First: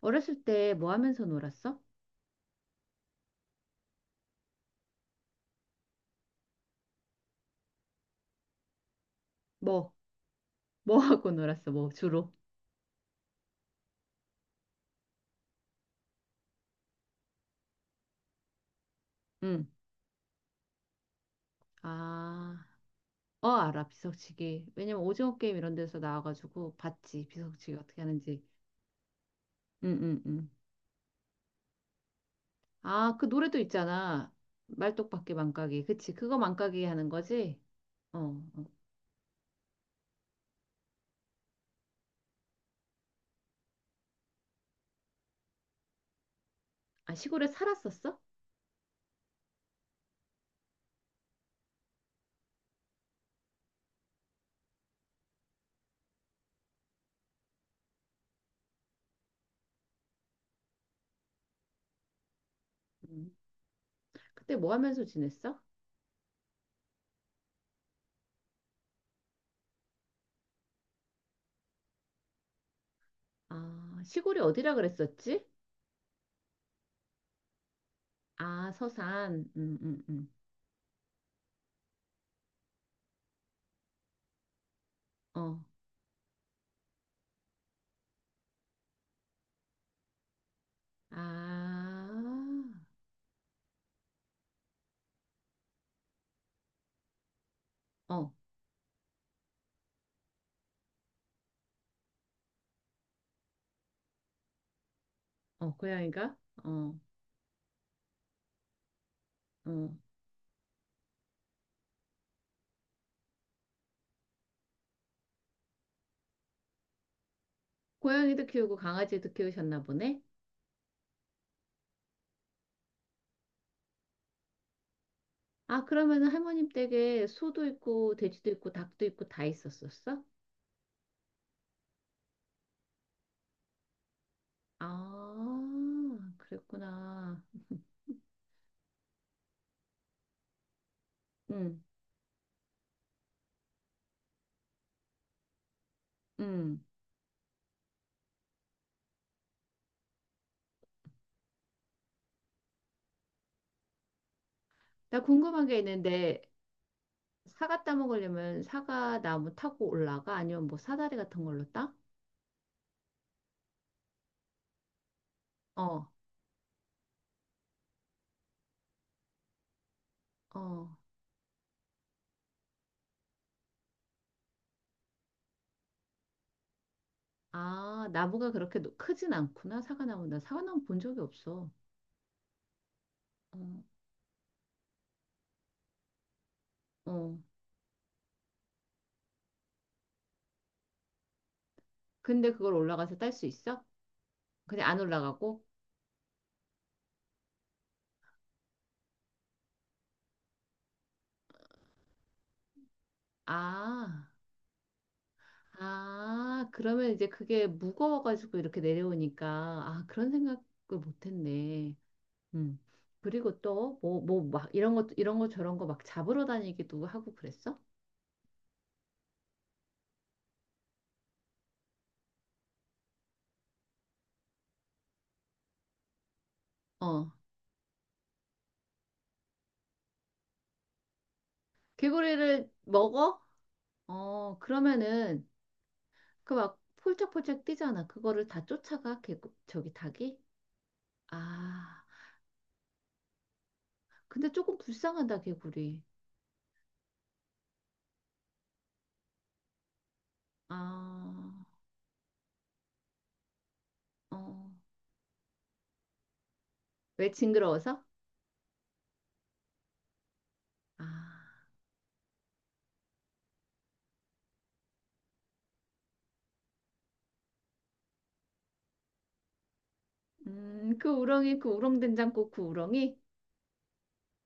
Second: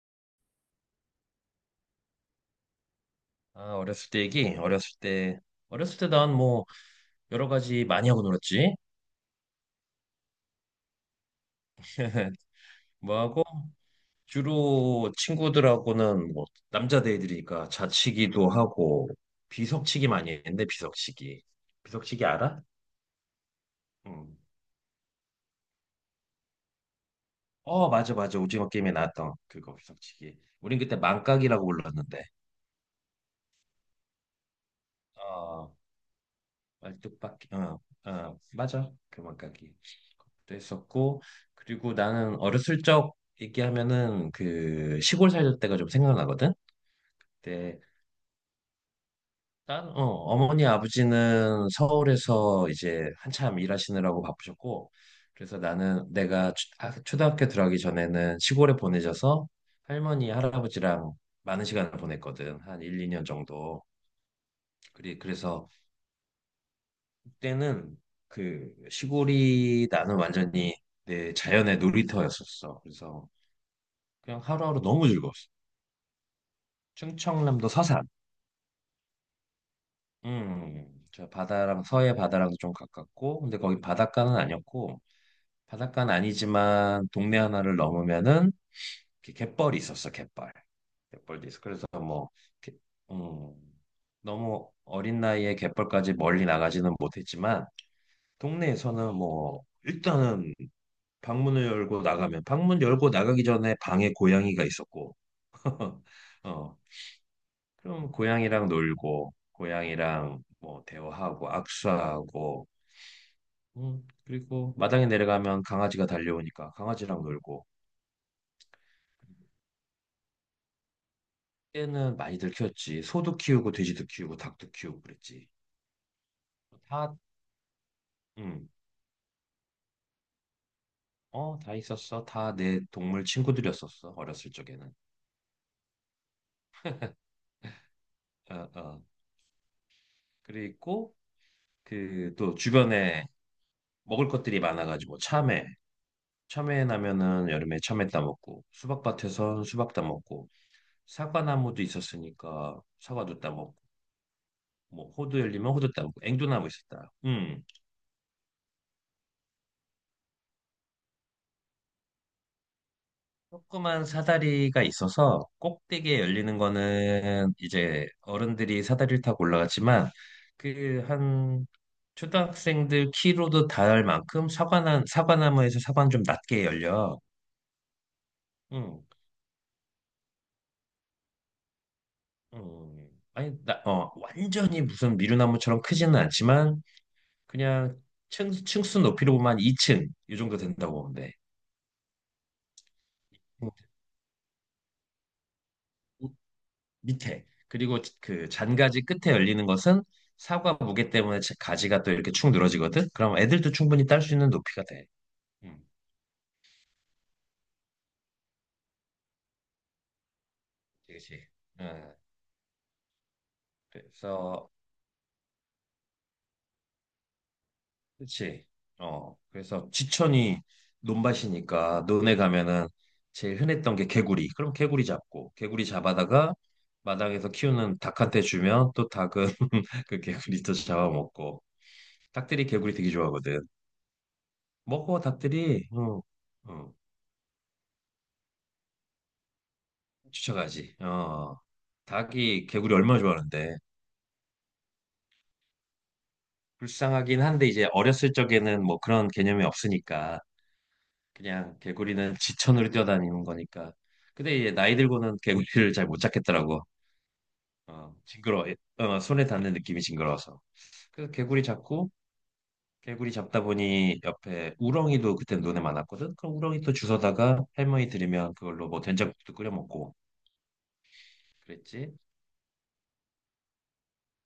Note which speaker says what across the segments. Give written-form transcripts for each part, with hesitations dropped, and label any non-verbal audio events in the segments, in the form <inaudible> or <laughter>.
Speaker 1: 어렸을 때 뭐 하면서 놀았어?
Speaker 2: 아, 어렸을 때 얘기? 어렸을 때, 난 뭐 여러 가지 많이 하고 놀았지.
Speaker 1: 뭐, 뭐 하고 놀았어? 뭐, 주로?
Speaker 2: <laughs> 뭐 하고, 주로 친구들하고는 뭐 남자들이니까 자치기도 하고,
Speaker 1: 응.
Speaker 2: 비석치기 많이 했는데, 비석치기. 비석치기 알아?
Speaker 1: 아, 어, 알아.
Speaker 2: 응.
Speaker 1: 비석치기. 왜냐면 오징어 게임 이런 데서 나와가지고 봤지. 비석치기
Speaker 2: 어,
Speaker 1: 어떻게
Speaker 2: 맞아, 맞아.
Speaker 1: 하는지.
Speaker 2: 오징어 게임에 나왔던 그거,
Speaker 1: 응, 응,
Speaker 2: 비석치기.
Speaker 1: 응.
Speaker 2: 우린 그때 망각이라고 불렀는데.
Speaker 1: 아, 그 노래도 있잖아. 말뚝박기
Speaker 2: 아.
Speaker 1: 망가기. 그치. 그거 망가기 하는
Speaker 2: 말뚝박기
Speaker 1: 거지? 어. 어.
Speaker 2: 맞아, 교만가기 그것도 했었고, 그리고 나는 어렸을 적 얘기하면은 그 시골 살던 때가 좀 생각나거든.
Speaker 1: 아, 시골에
Speaker 2: 그때
Speaker 1: 살았었어?
Speaker 2: 난 어머니 아버지는 서울에서 이제 한참 일하시느라고 바쁘셨고, 그래서 나는 내가 아, 초등학교 들어가기 전에는 시골에 보내져서 할머니 할아버지랑 많은 시간을 보냈거든. 한 1, 2년
Speaker 1: 응.
Speaker 2: 정도.
Speaker 1: 그때 뭐 하면서
Speaker 2: 그리
Speaker 1: 지냈어?
Speaker 2: 그래서 그때는 그 시골이 나는 완전히 내 자연의 놀이터였었어. 그래서
Speaker 1: 아, 시골이
Speaker 2: 그냥
Speaker 1: 어디라
Speaker 2: 하루하루 너무
Speaker 1: 그랬었지?
Speaker 2: 즐거웠어. 충청남도 서산.
Speaker 1: 아, 서산. 응, 응, 응.
Speaker 2: 저 바다랑 서해 바다랑도 좀 가깝고, 근데 거기 바닷가는 아니었고,
Speaker 1: 어.
Speaker 2: 바닷가는 아니지만 동네 하나를 넘으면은 이렇게 갯벌이 있었어, 갯벌. 갯벌도 있어. 그래서 뭐, 개-
Speaker 1: 아,
Speaker 2: 음, 너무 어린 나이에 갯벌까지 멀리 나가지는 못했지만,
Speaker 1: 어.
Speaker 2: 동네에서는 뭐, 일단은 방문을 열고 나가면, 방문 열고 나가기 전에 방에 고양이가 있었고
Speaker 1: 어,
Speaker 2: <laughs>
Speaker 1: 고양이가?
Speaker 2: 어,
Speaker 1: 어,
Speaker 2: 그럼 고양이랑 놀고,
Speaker 1: 어.
Speaker 2: 고양이랑 뭐 대화하고 악수하고, 그리고 마당에 내려가면 강아지가 달려오니까 강아지랑 놀고.
Speaker 1: 고양이도 키우고 강아지도 키우셨나 보네?
Speaker 2: 때는 많이들 키웠지. 소도 키우고, 돼지도 키우고, 닭도 키우고 그랬지.
Speaker 1: 아, 그러면은 할머님
Speaker 2: 다.
Speaker 1: 댁에 소도 있고, 돼지도
Speaker 2: 음.
Speaker 1: 있고, 닭도 있고, 다 있었었어?
Speaker 2: 어, 다 있었어. 다 내 동물 친구들이었었어, 어렸을 적에는.
Speaker 1: 아, 그랬구나.
Speaker 2: 어, 어. 그리고
Speaker 1: 응,
Speaker 2: 그 또 주변에 먹을 것들이 많아가지고, 참외,
Speaker 1: 응.
Speaker 2: 참외 나면은 여름에 참외 따 먹고, 수박밭에선 수박 따 먹고, 사과나무도 있었으니까 사과도 따 먹고, 뭐
Speaker 1: 나
Speaker 2: 호두
Speaker 1: 궁금한
Speaker 2: 열리면
Speaker 1: 게
Speaker 2: 호두 따 먹고,
Speaker 1: 있는데,
Speaker 2: 앵두나무 있었다. 음.
Speaker 1: 사과 따 먹으려면 사과 나무 타고 올라가? 아니면 뭐 사다리 같은 걸로 따?
Speaker 2: 조그만 사다리가 있어서
Speaker 1: 어,
Speaker 2: 꼭대기에 열리는 거는 이제 어른들이 사다리를 타고 올라갔지만,
Speaker 1: 어.
Speaker 2: 그 한 초등학생들 키로도 닿을 만큼 사과나 사과나무에서 사과는 좀 낮게 열려.
Speaker 1: 아,
Speaker 2: 음.
Speaker 1: 크진 않구나, 사과나무. 나 사과나무 본 적이 없어.
Speaker 2: 음. 아니
Speaker 1: 어,
Speaker 2: 나, 어 완전히 무슨 미루나무처럼 크지는 않지만
Speaker 1: 어.
Speaker 2: 그냥 층, 층수 높이로 보면 한 2층 이 정도 된다고 보면 돼.
Speaker 1: 근데 그걸 올라가서 딸 수
Speaker 2: 뭐,
Speaker 1: 있어? 그냥 안 올라가고?
Speaker 2: 우- 밑에, 그리고 그 잔가지 끝에 열리는 것은 사과 무게 때문에 가지가 또 이렇게 축 늘어지거든. 그럼 애들도 충분히 딸
Speaker 1: 아,
Speaker 2: 수 있는 높이가 돼. 음,
Speaker 1: 아, 그러면 이제 그게 무거워가지고 이렇게 내려오니까, 아, 그런 생각을
Speaker 2: 그렇지.
Speaker 1: 못했네.
Speaker 2: 음,
Speaker 1: 음. 그리고 또,
Speaker 2: 그래서
Speaker 1: 막, 이런 거 저런 거 막 잡으러 다니기도 하고 그랬어?
Speaker 2: 그렇지. 어, 그래서 지천이 논밭이니까 논에 가면은 제일 흔했던 게 개구리. 그럼 개구리 잡고, 개구리 잡아다가
Speaker 1: 어.
Speaker 2: 마당에서 키우는 닭한테 주면 또 닭은 <laughs> 그 개구리 또 잡아먹고. 닭들이
Speaker 1: 개구리를
Speaker 2: 개구리 되게
Speaker 1: 먹어?
Speaker 2: 좋아하거든.
Speaker 1: 어,
Speaker 2: 먹어,
Speaker 1: 그러면은,
Speaker 2: 닭들이. 어,
Speaker 1: 그 막,
Speaker 2: 어,
Speaker 1: 폴짝폴짝 뛰잖아. 그거를 다 쫓아가, 저기 닭이?
Speaker 2: 쫓아가지. 어,
Speaker 1: 아,
Speaker 2: 닭이 개구리 얼마나 좋아하는데.
Speaker 1: 근데 조금 불쌍하다, 개구리.
Speaker 2: 불쌍하긴 한데, 이제 어렸을 적에는 뭐 그런 개념이 없으니까.
Speaker 1: 아,
Speaker 2: 그냥 개구리는 지천으로 뛰어다니는 거니까. 근데 이제
Speaker 1: 어.
Speaker 2: 나이 들고는 개구리를 잘 못 잡겠더라고.
Speaker 1: 왜 징그러워서?
Speaker 2: 어, 징그러워. 어, 손에 닿는 느낌이 징그러워서.
Speaker 1: 아.
Speaker 2: 그래서 개구리 잡고, 개구리 잡다 보니 옆에 우렁이도 그때 눈에 많았거든. 그럼 우렁이 또 주워다가 할머니 들이면 그걸로 뭐 된장국도 끓여 먹고
Speaker 1: 그 우렁
Speaker 2: 그랬지.
Speaker 1: 된장국 그 우렁이?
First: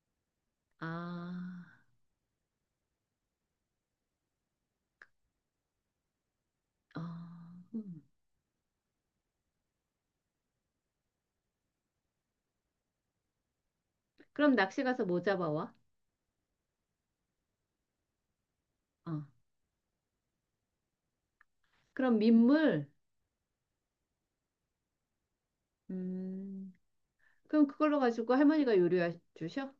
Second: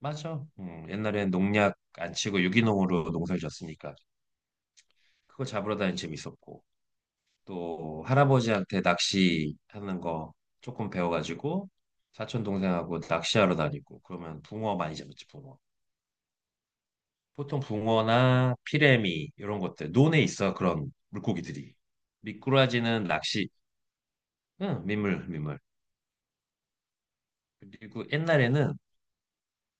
Speaker 2: 맞아.
Speaker 1: 아,
Speaker 2: 옛날엔 농약 안 치고 유기농으로 농사를 졌으니까 그거 잡으러 다니는 재밌었고,
Speaker 1: 어, 음.
Speaker 2: 또 할아버지한테 낚시하는 거 조금 배워가지고 사촌 동생하고 낚시하러 다니고 그러면
Speaker 1: 그럼
Speaker 2: 붕어
Speaker 1: 낚시
Speaker 2: 많이
Speaker 1: 가서 뭐
Speaker 2: 잡았지, 붕어.
Speaker 1: 잡아와?
Speaker 2: 보통 붕어나
Speaker 1: 어.
Speaker 2: 피래미 이런 것들 논에 있어, 그런 물고기들이.
Speaker 1: 그럼 민물?
Speaker 2: 미꾸라지는 낚시, 응 민물 민물.
Speaker 1: 음, 그럼 그걸로
Speaker 2: 그리고
Speaker 1: 가지고
Speaker 2: 옛날에는
Speaker 1: 할머니가 요리해 주셔?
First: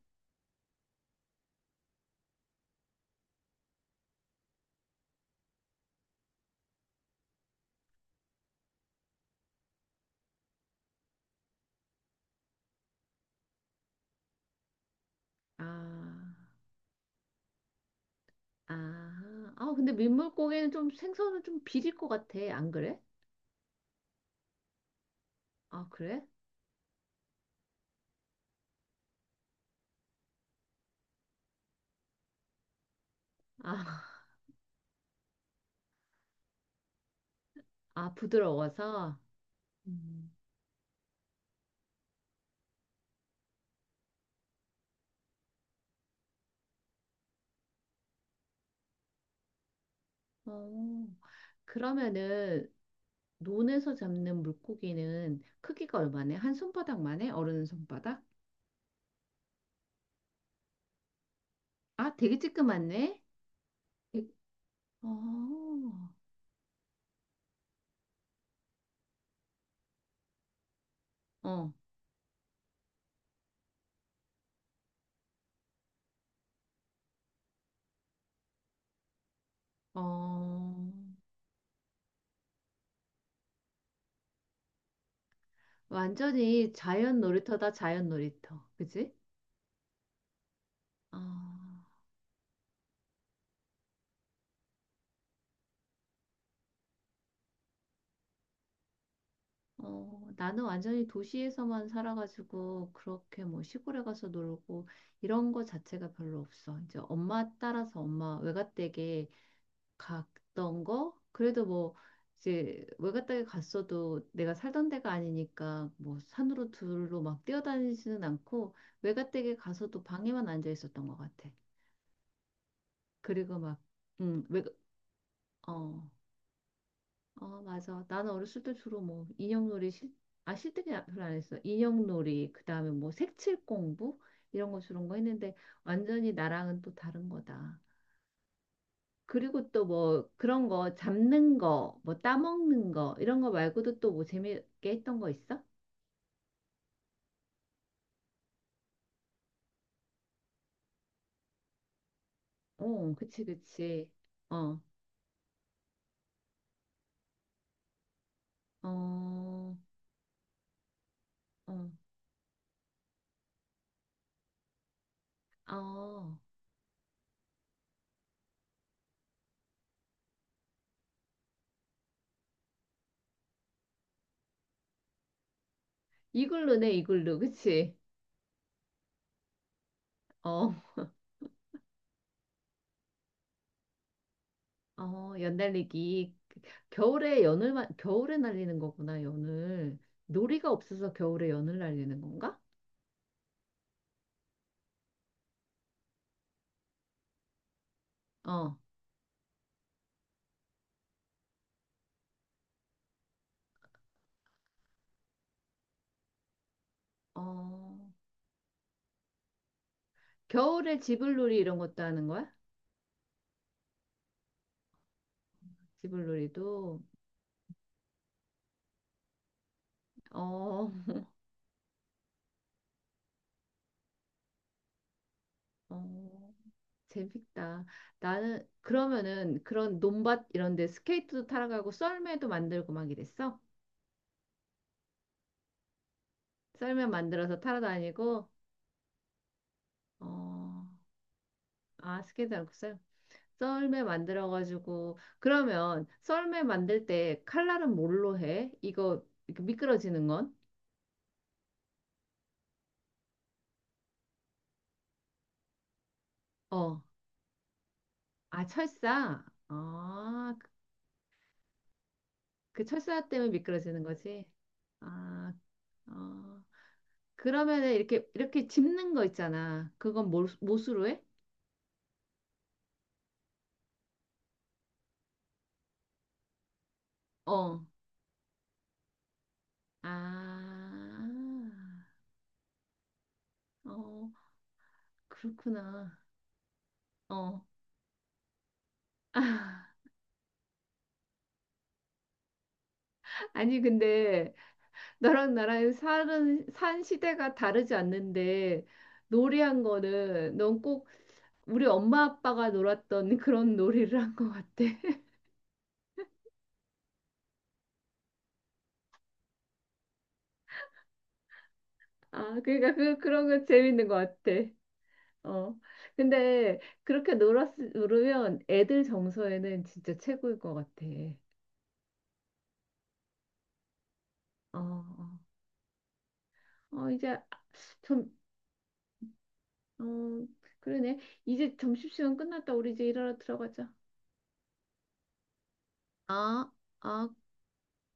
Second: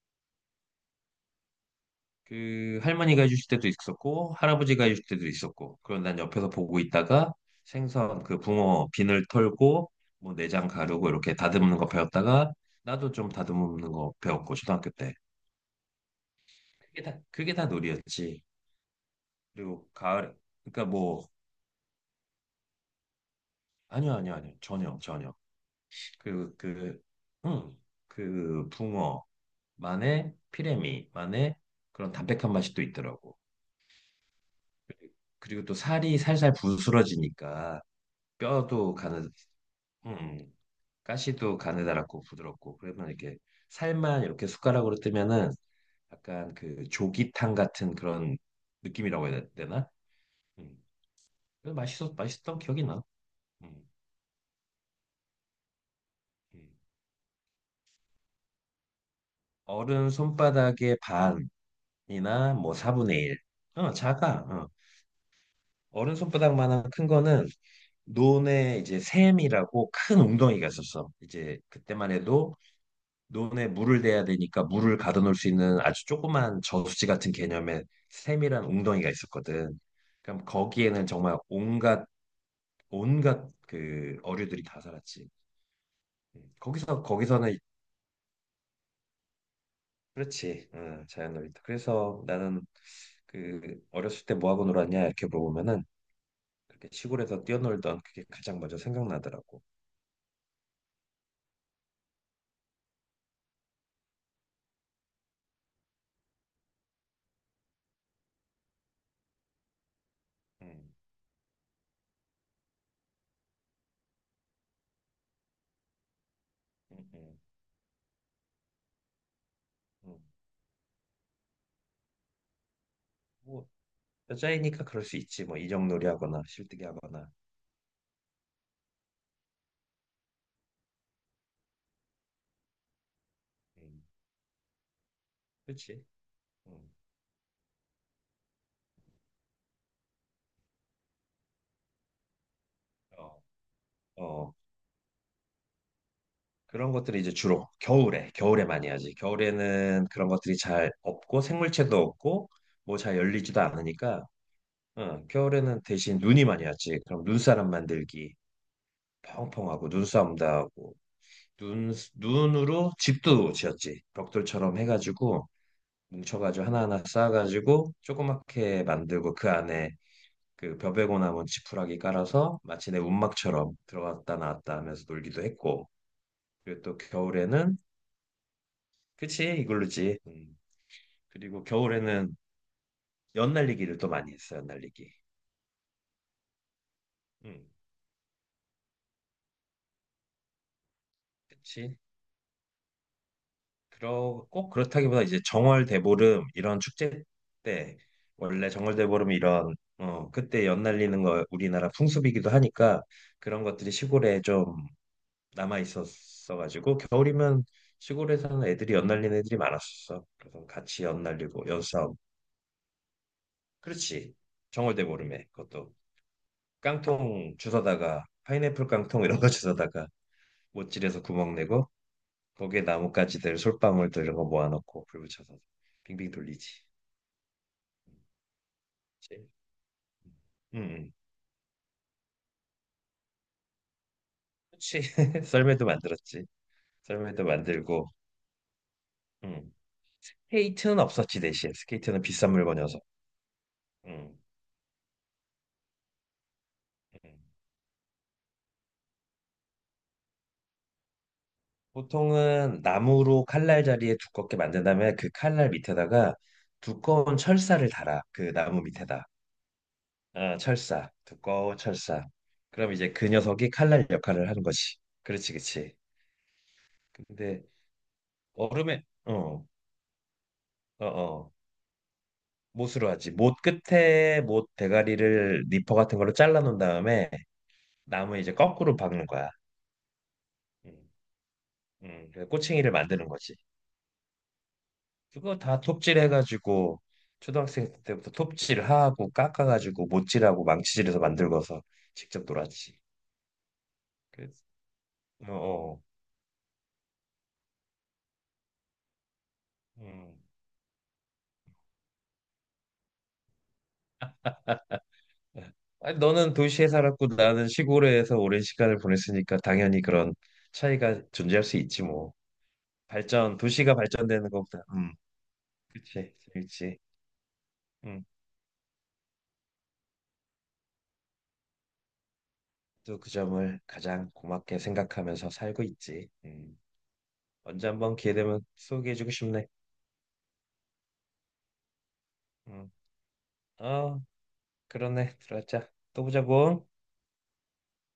Speaker 2: 그 할머니가 해주실 때도 있었고 할아버지가 해주실 때도 있었고, 그럼 난 옆에서 보고 있다가 생선, 그 붕어 비늘 털고 뭐 내장 가르고 이렇게 다듬는 거 배웠다가 나도 좀 다듬는 거 배웠고 초등학교 때.
Speaker 1: 아,
Speaker 2: 그게 다, 그게 다 놀이였지.
Speaker 1: 아,
Speaker 2: 그리고
Speaker 1: 근데
Speaker 2: 가을,
Speaker 1: 민물고기는
Speaker 2: 그러니까
Speaker 1: 좀
Speaker 2: 뭐
Speaker 1: 생선은 좀 비릴 것 같아. 안 그래?
Speaker 2: 아니요, 아니요, 아니요, 전혀 전혀.
Speaker 1: 아, 그래?
Speaker 2: 그그응그 붕어만의 피레미만의 그런 담백한 맛이 또 있더라고.
Speaker 1: 아, <laughs>
Speaker 2: 그리고 또 살이 살살 부스러지니까
Speaker 1: 아,
Speaker 2: 뼈도
Speaker 1: 부드러워서?
Speaker 2: 가는,
Speaker 1: 음.
Speaker 2: 음, 가시도 가느다랗고 부드럽고, 그러면 이렇게 살만 이렇게 숟가락으로 뜨면은 약간 그 조기탕 같은 그런 느낌이라고 해야 되나? 음.
Speaker 1: 어,
Speaker 2: 그래서 맛있어, 맛있던
Speaker 1: 그러면은,
Speaker 2: 기억이 나. 음,
Speaker 1: 논에서 잡는 물고기는 크기가 얼마네? 한
Speaker 2: 음.
Speaker 1: 손바닥만 해? 어른 손바닥?
Speaker 2: 어른 손바닥의
Speaker 1: 아, 되게
Speaker 2: 반이나 뭐 4분의
Speaker 1: 찌끄맣네.
Speaker 2: 1. 어,
Speaker 1: 되-
Speaker 2: 작아. 어.
Speaker 1: 어,
Speaker 2: 어른 손바닥만한 큰 거는 논에 이제 샘이라고 큰 웅덩이가 있었어. 이제
Speaker 1: 어,
Speaker 2: 그때만 해도 논에 물을 대야 되니까 물을 가둬놓을 수 있는 아주 조그만 저수지 같은 개념의 샘이한 웅덩이가 있었거든. 그럼
Speaker 1: 어.
Speaker 2: 거기에는 정말 온갖 온갖 그 어류들이 다 살았지.
Speaker 1: 완전히
Speaker 2: 거기서
Speaker 1: 자연
Speaker 2: 거기서는
Speaker 1: 놀이터다, 자연 놀이터. 그지?
Speaker 2: 그렇지. 응,
Speaker 1: 아,
Speaker 2: 자연놀이터. 그래서 나는 그 어렸을 때 뭐 하고 놀았냐 이렇게 물어보면은 그렇게 시골에서 뛰어놀던 그게 가장 먼저 생각나더라고.
Speaker 1: 어, 나는 완전히 도시에서만 살아가지고, 그렇게 뭐 시골에 가서 놀고, 이런 거 자체가 별로 없어. 이제 엄마 따라서 엄마 외갓댁에 갔던
Speaker 2: 음,
Speaker 1: 거? 그래도 뭐 이제 외갓 댁에 갔어도 내가 살던 데가 아니니까 뭐 산으로
Speaker 2: 음,
Speaker 1: 둘로
Speaker 2: 음,
Speaker 1: 막 뛰어다니지는 않고 외갓 댁에 가서도
Speaker 2: 음.
Speaker 1: 방에만 앉아 있었던 것 같아. 그리고
Speaker 2: 뭐
Speaker 1: 막 외
Speaker 2: 여자이니까 그럴 수 있지. 뭐
Speaker 1: 어,
Speaker 2: 인형놀이 하거나 실뜨기 하거나.
Speaker 1: 어, 맞아. 나는 어렸을 때 주로 뭐 인형놀이 실, 아, 실뜨기 별로 안 했어. 인형놀이, 그다음에 뭐 색칠
Speaker 2: 음,
Speaker 1: 공부 이런 거 주로 거 했는데
Speaker 2: 그렇지.
Speaker 1: 완전히 나랑은
Speaker 2: 음.
Speaker 1: 또 다른 거다. 그리고 또 뭐 그런 거 잡는 거, 뭐 따먹는 거 이런
Speaker 2: 어.
Speaker 1: 거 말고도 또 뭐
Speaker 2: 어,
Speaker 1: 재미있게 했던 거 있어?
Speaker 2: 그런 것들이 이제 주로 겨울에, 겨울에 많이 하지. 겨울에는 그런 것들이 잘 없고 생물체도 없고 뭐
Speaker 1: 어,
Speaker 2: 잘
Speaker 1: 그치,
Speaker 2: 열리지도
Speaker 1: 그치.
Speaker 2: 않으니까.
Speaker 1: 어,
Speaker 2: 어, 겨울에는 대신 눈이 많이 왔지. 그럼 눈사람 만들기,
Speaker 1: 어,
Speaker 2: 펑펑하고 눈싸움도 하고,
Speaker 1: 어,
Speaker 2: 눈으로 집도 지었지. 벽돌처럼 해가지고
Speaker 1: 어.
Speaker 2: 뭉쳐가지고 하나하나 쌓아가지고 조그맣게 만들고, 그 안에 그 벼베고 남은 지푸라기 깔아서 마치 내 움막처럼 들어갔다 나왔다 하면서 놀기도 했고. 그리고
Speaker 1: 이글루네,
Speaker 2: 또
Speaker 1: 이글루,
Speaker 2: 겨울에는,
Speaker 1: 그치?
Speaker 2: 그치, 이걸로지. 음.
Speaker 1: 어,
Speaker 2: 그리고 겨울에는 연날리기를 또 많이 했어, 연날리기.
Speaker 1: 어, 연달리기.
Speaker 2: 음.
Speaker 1: 겨울에 날리는 거구나, 연을. 놀이가 없어서 겨울에 연을
Speaker 2: 그치.
Speaker 1: 날리는 건가?
Speaker 2: 그러, 꼭 그렇다기보다 이제 정월대보름 이런 축제 때, 원래
Speaker 1: 어,
Speaker 2: 정월대보름 이런, 어, 그때 연날리는 거 우리나라 풍습이기도 하니까 그런 것들이 시골에 좀 남아 있었어가지고, 겨울이면
Speaker 1: 어.
Speaker 2: 시골에 사는 애들이 연날리는 애들이 많았었어. 그래서
Speaker 1: 겨울에
Speaker 2: 같이
Speaker 1: 지불놀이
Speaker 2: 연날리고,
Speaker 1: 이런 것도
Speaker 2: 연싸움.
Speaker 1: 하는 거야?
Speaker 2: 그렇지. 정월대보름에 그것도
Speaker 1: 지불놀이도.
Speaker 2: 깡통 주워다가 파인애플 깡통 이런 거 주워다가
Speaker 1: 어,
Speaker 2: 못질에서
Speaker 1: <laughs>
Speaker 2: 구멍 내고 거기에 나뭇가지들, 솔방울들, 이런 거 모아놓고 불 붙여서 빙빙
Speaker 1: 어.
Speaker 2: 돌리지.
Speaker 1: 재밌다. 나는
Speaker 2: 그치?
Speaker 1: 그러면은 그런 논밭 이런
Speaker 2: 응,
Speaker 1: 데
Speaker 2: 응.
Speaker 1: 스케이트도 타러 가고 썰매도 만들고 막 이랬어?
Speaker 2: 그치. <laughs> 썰매도 만들었지.
Speaker 1: 썰매
Speaker 2: 썰매도
Speaker 1: 만들어서 타러
Speaker 2: 만들고.
Speaker 1: 다니고
Speaker 2: 응.
Speaker 1: 어,
Speaker 2: 스케이트는 없었지, 대신. 스케이트는
Speaker 1: 아,
Speaker 2: 비싼
Speaker 1: 스케이트 말고 썰
Speaker 2: 물건이어서.
Speaker 1: 썰매
Speaker 2: 응.
Speaker 1: 만들어 가지고 그러면 썰매 만들
Speaker 2: 응.
Speaker 1: 때 칼날은 뭘로 해? 이거 이렇게 미끄러지는 건?
Speaker 2: 보통은 나무로 칼날 자리에 두껍게 만든 다음에 그 칼날 밑에다가
Speaker 1: 어.
Speaker 2: 두꺼운 철사를 달아. 그
Speaker 1: 아,
Speaker 2: 나무 밑에다.
Speaker 1: 철사. 아,
Speaker 2: 어, 철사. 두꺼운 철사.
Speaker 1: 그그
Speaker 2: 그럼 이제 그
Speaker 1: 철사 때문에
Speaker 2: 녀석이
Speaker 1: 미끄러지는
Speaker 2: 칼날
Speaker 1: 거지.
Speaker 2: 역할을 하는 거지.
Speaker 1: 아,
Speaker 2: 그렇지, 그렇지.
Speaker 1: 어.
Speaker 2: 근데
Speaker 1: 그러면은 이렇게
Speaker 2: 얼음에
Speaker 1: 짚는 거
Speaker 2: 어,
Speaker 1: 있잖아. 그건 뭘,
Speaker 2: 어,
Speaker 1: 못으로 해?
Speaker 2: 어. 못으로 하지. 못 끝에 못 대가리를 니퍼 같은 걸로 잘라 놓은 다음에
Speaker 1: 어.
Speaker 2: 나무 이제 거꾸로 박는 거야. 음,
Speaker 1: 아,
Speaker 2: 그래서 꼬챙이를 만드는 거지.
Speaker 1: 어,
Speaker 2: 그거 다
Speaker 1: 그렇구나.
Speaker 2: 톱질 해가지고
Speaker 1: 어.
Speaker 2: 초등학생 때부터 톱질하고
Speaker 1: <laughs> 아,
Speaker 2: 깎아가지고 못질하고 망치질해서 만들고서 직접 놀았지.
Speaker 1: 아니, 근데
Speaker 2: 그래서
Speaker 1: 너랑 나랑
Speaker 2: 어, 어.
Speaker 1: 사는, 산 시대가 다르지 않는데 놀이한
Speaker 2: 음.
Speaker 1: 거는 넌 꼭 우리 엄마 아빠가 놀았던 <laughs> 그런 놀이를 한 것 같아. <laughs>
Speaker 2: 아니, 너는 도시에 살았고 나는 시골에서 오랜 시간을 보냈으니까 당연히 그런 차이가 존재할 수 있지 뭐.
Speaker 1: 아, 그러니까 그런
Speaker 2: 발전,
Speaker 1: 거
Speaker 2: 도시가
Speaker 1: 재밌는 것
Speaker 2: 발전되는
Speaker 1: 같아.
Speaker 2: 것보다,
Speaker 1: 어.
Speaker 2: 그치,
Speaker 1: 근데
Speaker 2: 그치, 음,
Speaker 1: 놀으면 애들 정서에는 진짜 최고일 것 같아.
Speaker 2: 또 그 점을 가장
Speaker 1: 어,
Speaker 2: 고맙게
Speaker 1: 어,
Speaker 2: 생각하면서 살고 있지.
Speaker 1: 어, 이제 아,
Speaker 2: 언제 한번
Speaker 1: 좀
Speaker 2: 기회 되면 소개해주고 싶네.
Speaker 1: 어, 그러네. 이제 점심시간 끝났다.
Speaker 2: 음,
Speaker 1: 우리 이제 일하러 들어가자.
Speaker 2: 어, 그러네, 들어가자. 또
Speaker 1: 아,
Speaker 2: 보자고.
Speaker 1: 아.